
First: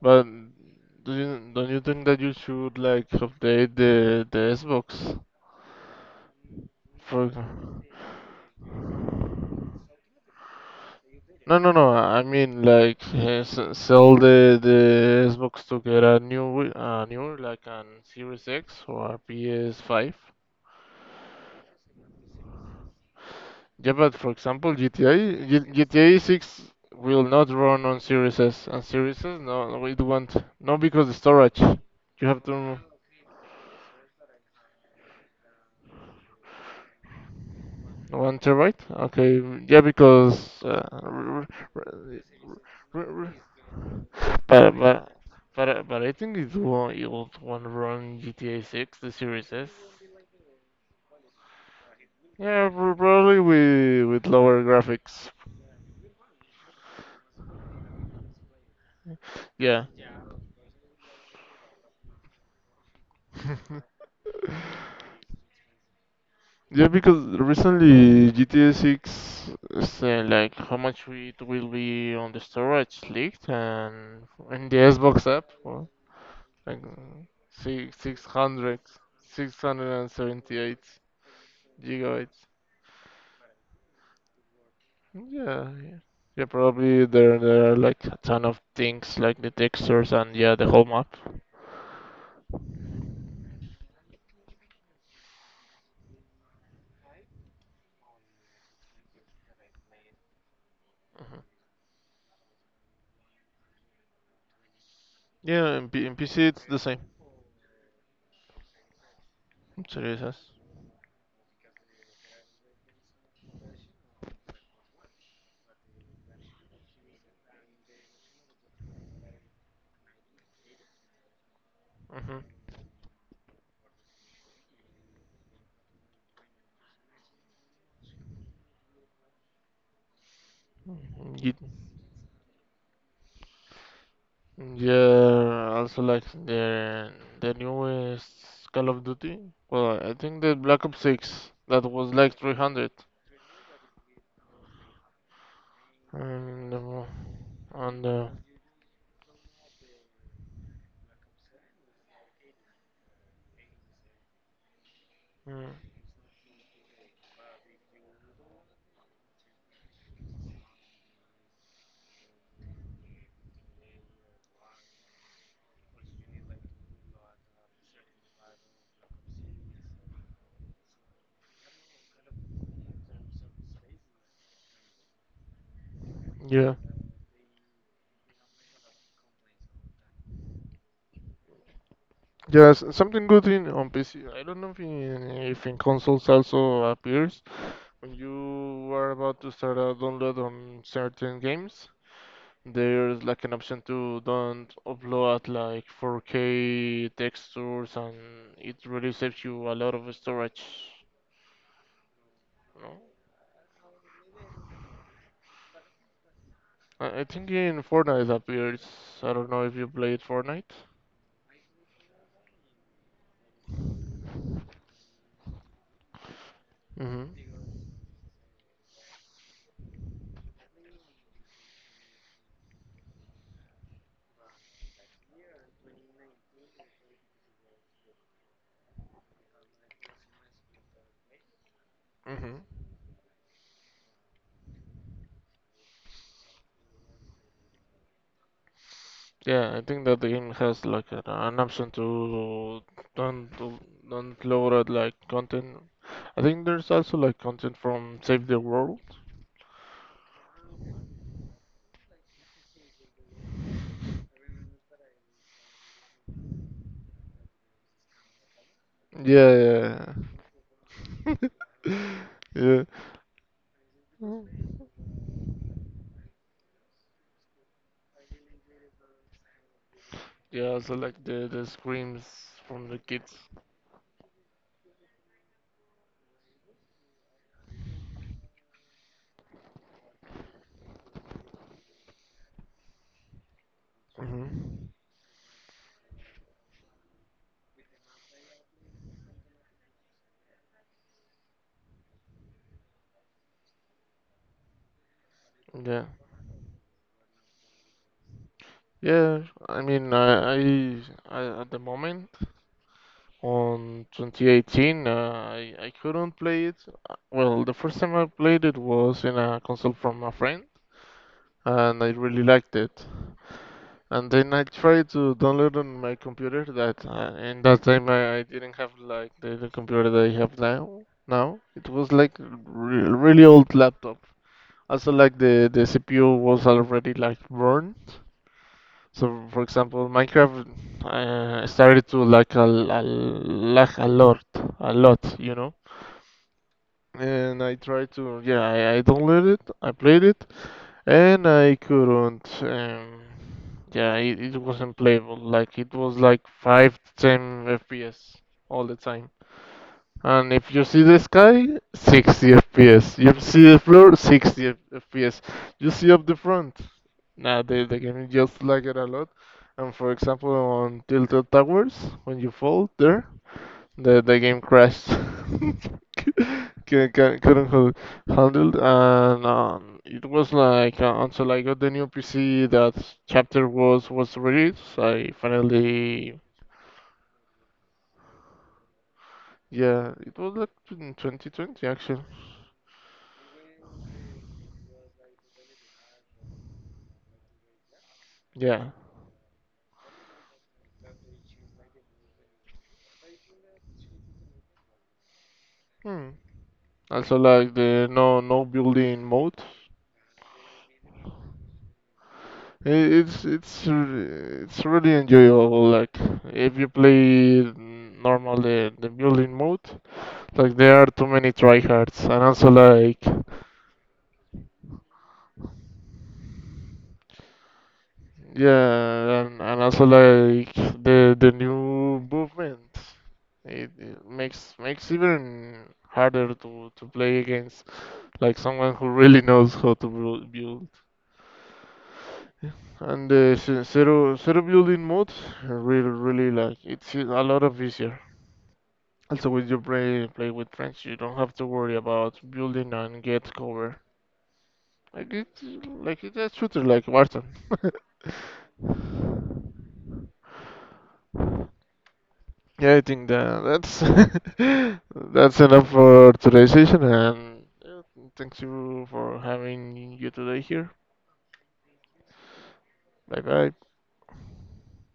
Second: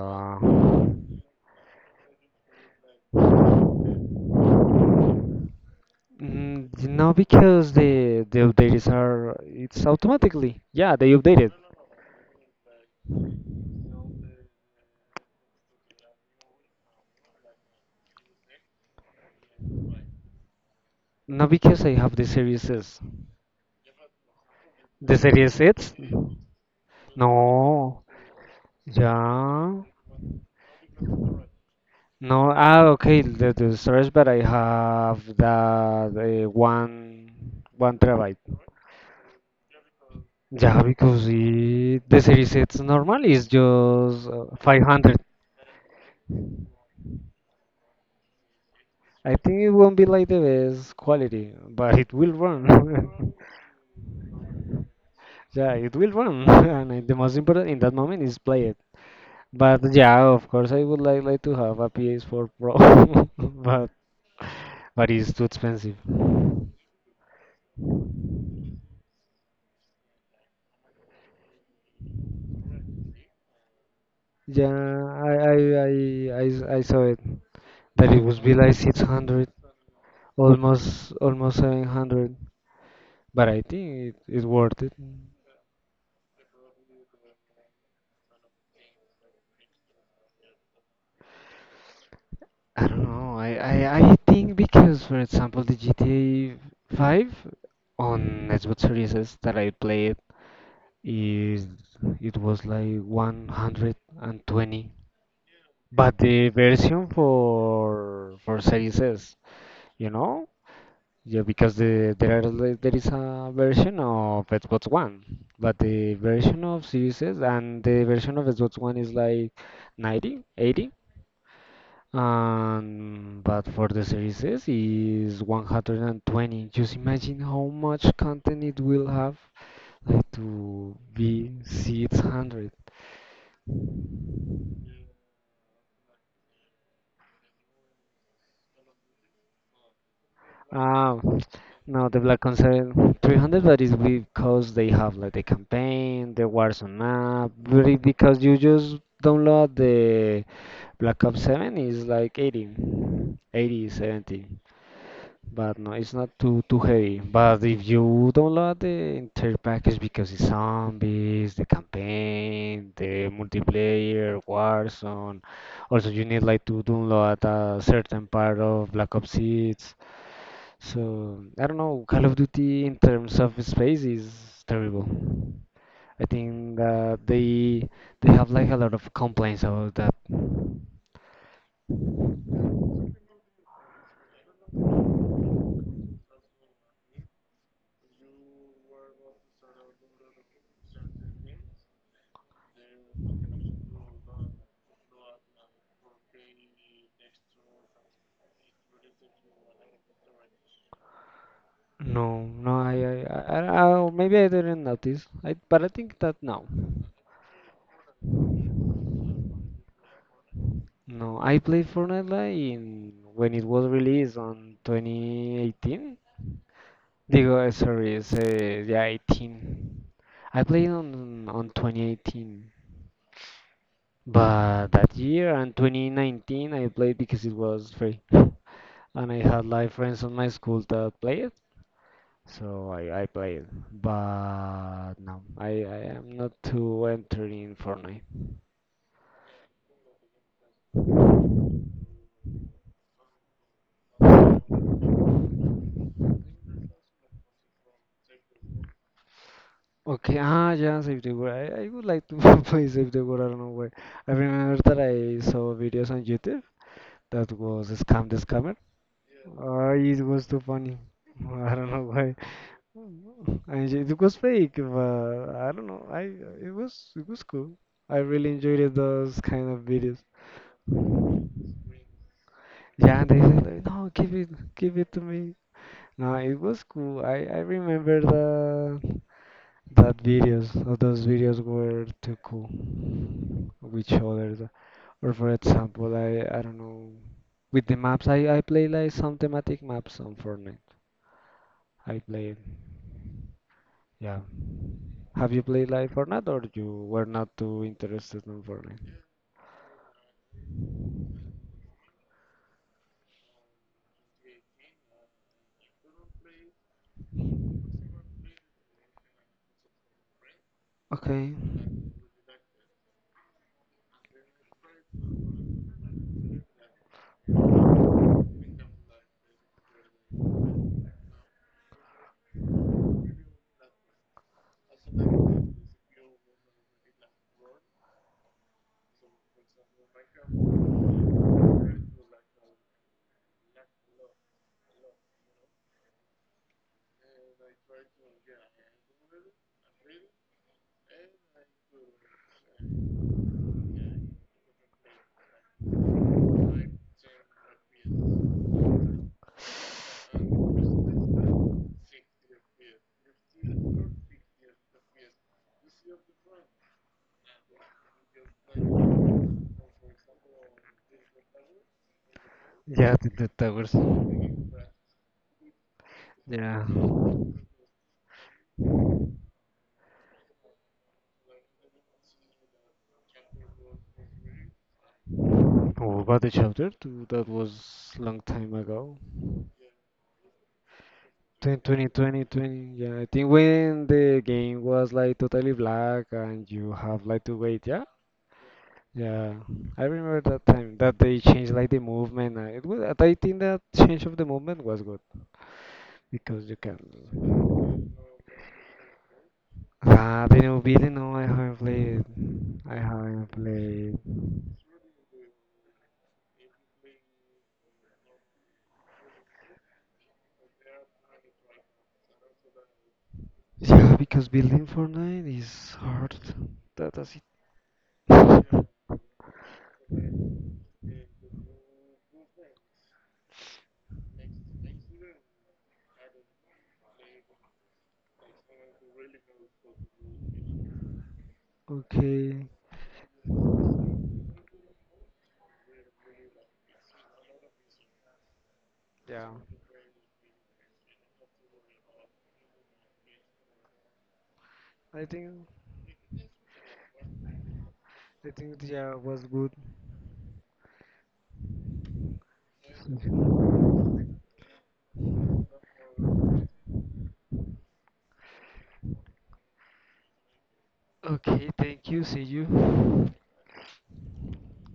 Speaker 1: But do you don't you think that you should like update the Xbox?
Speaker 2: Mm, you know,
Speaker 1: For
Speaker 2: because
Speaker 1: example.
Speaker 2: the updates are it's automatically. Yeah, they updated.
Speaker 1: No, no, no. I mean, like, sell the Xbox to get a new like an Series X or a PS5.
Speaker 2: No, because I have the Series S.
Speaker 1: Yeah, but for example,
Speaker 2: The
Speaker 1: GTA,
Speaker 2: Series X?
Speaker 1: GTA 6 will not run on
Speaker 2: No.
Speaker 1: Series S, and Series S, no,
Speaker 2: Yeah.
Speaker 1: no, it won't. No, because the storage. You have
Speaker 2: No,
Speaker 1: to
Speaker 2: ah, okay, the storage, but I have the one one terabyte.
Speaker 1: 1 terabyte. Okay, yeah, because
Speaker 2: Yeah, because
Speaker 1: r
Speaker 2: it, the series it's
Speaker 1: r-
Speaker 2: normal
Speaker 1: r-
Speaker 2: is just
Speaker 1: But but
Speaker 2: 500.
Speaker 1: but I think it will want to run GTA 6, the
Speaker 2: I
Speaker 1: Series
Speaker 2: think
Speaker 1: S.
Speaker 2: it won't be like the best quality, but it will
Speaker 1: Yeah, pr-
Speaker 2: run.
Speaker 1: probably with lower graphics.
Speaker 2: Yeah, it will run, and the most important in that moment is play it. But
Speaker 1: Yeah,
Speaker 2: yeah, of course, I would like to have a PS4 Pro, but but it's too expensive.
Speaker 1: yeah, because recently GTA 6, is, like how much it will be on the storage leaked and in the
Speaker 2: Yeah,
Speaker 1: Xbox app, well, like
Speaker 2: I saw it.
Speaker 1: six
Speaker 2: That
Speaker 1: six
Speaker 2: it would be like
Speaker 1: hundred,
Speaker 2: 600
Speaker 1: six hundred and seventy eight
Speaker 2: almost almost 700
Speaker 1: gigabytes.
Speaker 2: but I think it is worth it.
Speaker 1: Yeah, yeah. Yeah, probably there are like a ton of things like the textures and yeah, the whole map.
Speaker 2: I don't know. I think because for example the GTA 5 on Xbox Series S that I played is it was like 120
Speaker 1: Yeah, in
Speaker 2: but
Speaker 1: PC
Speaker 2: the
Speaker 1: it's the same.
Speaker 2: version for series s you know.
Speaker 1: Serious.
Speaker 2: Yeah, because the there there is a version of Xbox One, but the version of Series S and the version of Xbox One is like 90, 80,
Speaker 1: Mm-hmm.
Speaker 2: and but for the Series S is 120. Just imagine how much content it will have, like to be
Speaker 1: Ye-
Speaker 2: 600.
Speaker 1: Yeah, also like the newest Call of Duty. Well, I think the Black Ops
Speaker 2: Ah,
Speaker 1: 6 that
Speaker 2: no,
Speaker 1: was
Speaker 2: the
Speaker 1: like
Speaker 2: Black
Speaker 1: 300.
Speaker 2: Concert 300, but it's because they have like the campaign, the
Speaker 1: And
Speaker 2: Warzone
Speaker 1: uh,
Speaker 2: map, but it-
Speaker 1: and uh,
Speaker 2: because you just download the Black Ops 7 is like 80, 80, 70.
Speaker 1: mm,
Speaker 2: But no, it's not too too heavy. But if you download the entire package because it's zombies, the campaign, the multiplayer, Warzone, also you need like to download a certain part of Black Ops 6 so I don't know. Call of Duty in terms of space is terrible. I
Speaker 1: yeah,
Speaker 2: think that they have like a lot of complaints about that.
Speaker 1: yeah, something good in on PC. I don't know if if in consoles also appears, you are about to start a download on certain games, there's like an option to don't upload like 4K textures, and it really saves you a lot of storage.
Speaker 2: No, no,
Speaker 1: No,
Speaker 2: I oh, maybe I didn't notice. I, but I think that no,
Speaker 1: I think in Fortnite appears. I don't know if you played Fortnite.
Speaker 2: no. I played Fortnite like in when it was released on 2018.
Speaker 1: Hmm,
Speaker 2: Digo, sorry, it's yeah, 18. I played on 2018, but that year and 2019 I played because it was free. And I had like friends on my school that play it,
Speaker 1: hmm.
Speaker 2: so I play it. But no, I am not too entering in Fortnite.
Speaker 1: Yeah, I think that the game has like an option to don't don't upload like content. I think there's also like content from Save the World.
Speaker 2: Okay, ah, yeah, Save the World. I would like to play Save the World, I don't know why. I remember that I saw videos on YouTube that was Scam the Scammer.
Speaker 1: Yeah,
Speaker 2: Ah,
Speaker 1: yeah.
Speaker 2: it was too funny. I don't know why.
Speaker 1: Yeah.
Speaker 2: And it was fake, but I don't know. I it was cool. I really enjoyed those kind of videos.
Speaker 1: Yeah, also like the screams from the
Speaker 2: Yeah,
Speaker 1: kids.
Speaker 2: they said like, no, give it to me. No, it was cool. I remember the that videos of those videos were too cool with others.
Speaker 1: Hmm.
Speaker 2: Or for example, I don't know with the maps. I play like some thematic maps on Fortnite. I played. Yeah. Have you played
Speaker 1: Yeah,
Speaker 2: like Fortnite or you were not too interested in Fortnite?
Speaker 1: yeah. I mean, I at the moment on 2018, I couldn't play it. Well, the first time I played it was in a console from a friend,
Speaker 2: Okay.
Speaker 1: and I really liked it. And then I tried to download on my computer that in that time I didn't have like the computer that I have now. Now it was like re really old laptop. Also, like the CPU was already like burned. So, for example, Minecraft started to like a lag a lot, a lot. And I tried to, yeah, I downloaded it, I played it, and I couldn't. Yeah, it wasn't playable. Like it was like 5 to 10 FPS all the time. And if you see the sky, 60 FPS. You see the floor, 60 FPS. You see up the front, nah, the game just like it a lot. And for example, on Tilted Towers, when you fall
Speaker 2: Yeah,
Speaker 1: there,
Speaker 2: the towers.
Speaker 1: the game crashed.
Speaker 2: Yeah.
Speaker 1: Couldn't hold- handle it. And it was like until I got the new PC that chapter was released. I
Speaker 2: Oh,
Speaker 1: finally,
Speaker 2: about each other too. That was long time ago.
Speaker 1: yeah, it was like in 2020
Speaker 2: 2020,
Speaker 1: actually.
Speaker 2: 2020. Yeah, I think when the game was like totally black and you have like to wait. Yeah,
Speaker 1: Yeah.
Speaker 2: yeah. I remember that time that they changed like the movement. It was. I think that change of the movement was good
Speaker 1: Hmm.
Speaker 2: because you can.
Speaker 1: Also like the no building mode.
Speaker 2: Ah, the new building. No, I haven't played.
Speaker 1: I-
Speaker 2: I
Speaker 1: It's
Speaker 2: haven't
Speaker 1: it's
Speaker 2: played.
Speaker 1: re- it's really enjoyable. Like if you play normal the building mode, like there are too many tryhards, and also like
Speaker 2: Yeah, because building Fortnite is hard. That, that's it.
Speaker 1: yeah, and also like the new movement, it makes even harder to play against like someone who really knows how to build.
Speaker 2: Okay.
Speaker 1: And the zero building mode, really like it's a lot of easier. Also,
Speaker 2: Yeah.
Speaker 1: with your play with friends, you don't have to worry about building and get cover.
Speaker 2: I
Speaker 1: Like it's
Speaker 2: think.
Speaker 1: like it's a shooter like Barton.
Speaker 2: I think the year was good.
Speaker 1: Yeah, I think that that's that's enough for today's session, and yeah, thanks you for having you today here.
Speaker 2: Okay, thank you. See you.
Speaker 1: Bye bye.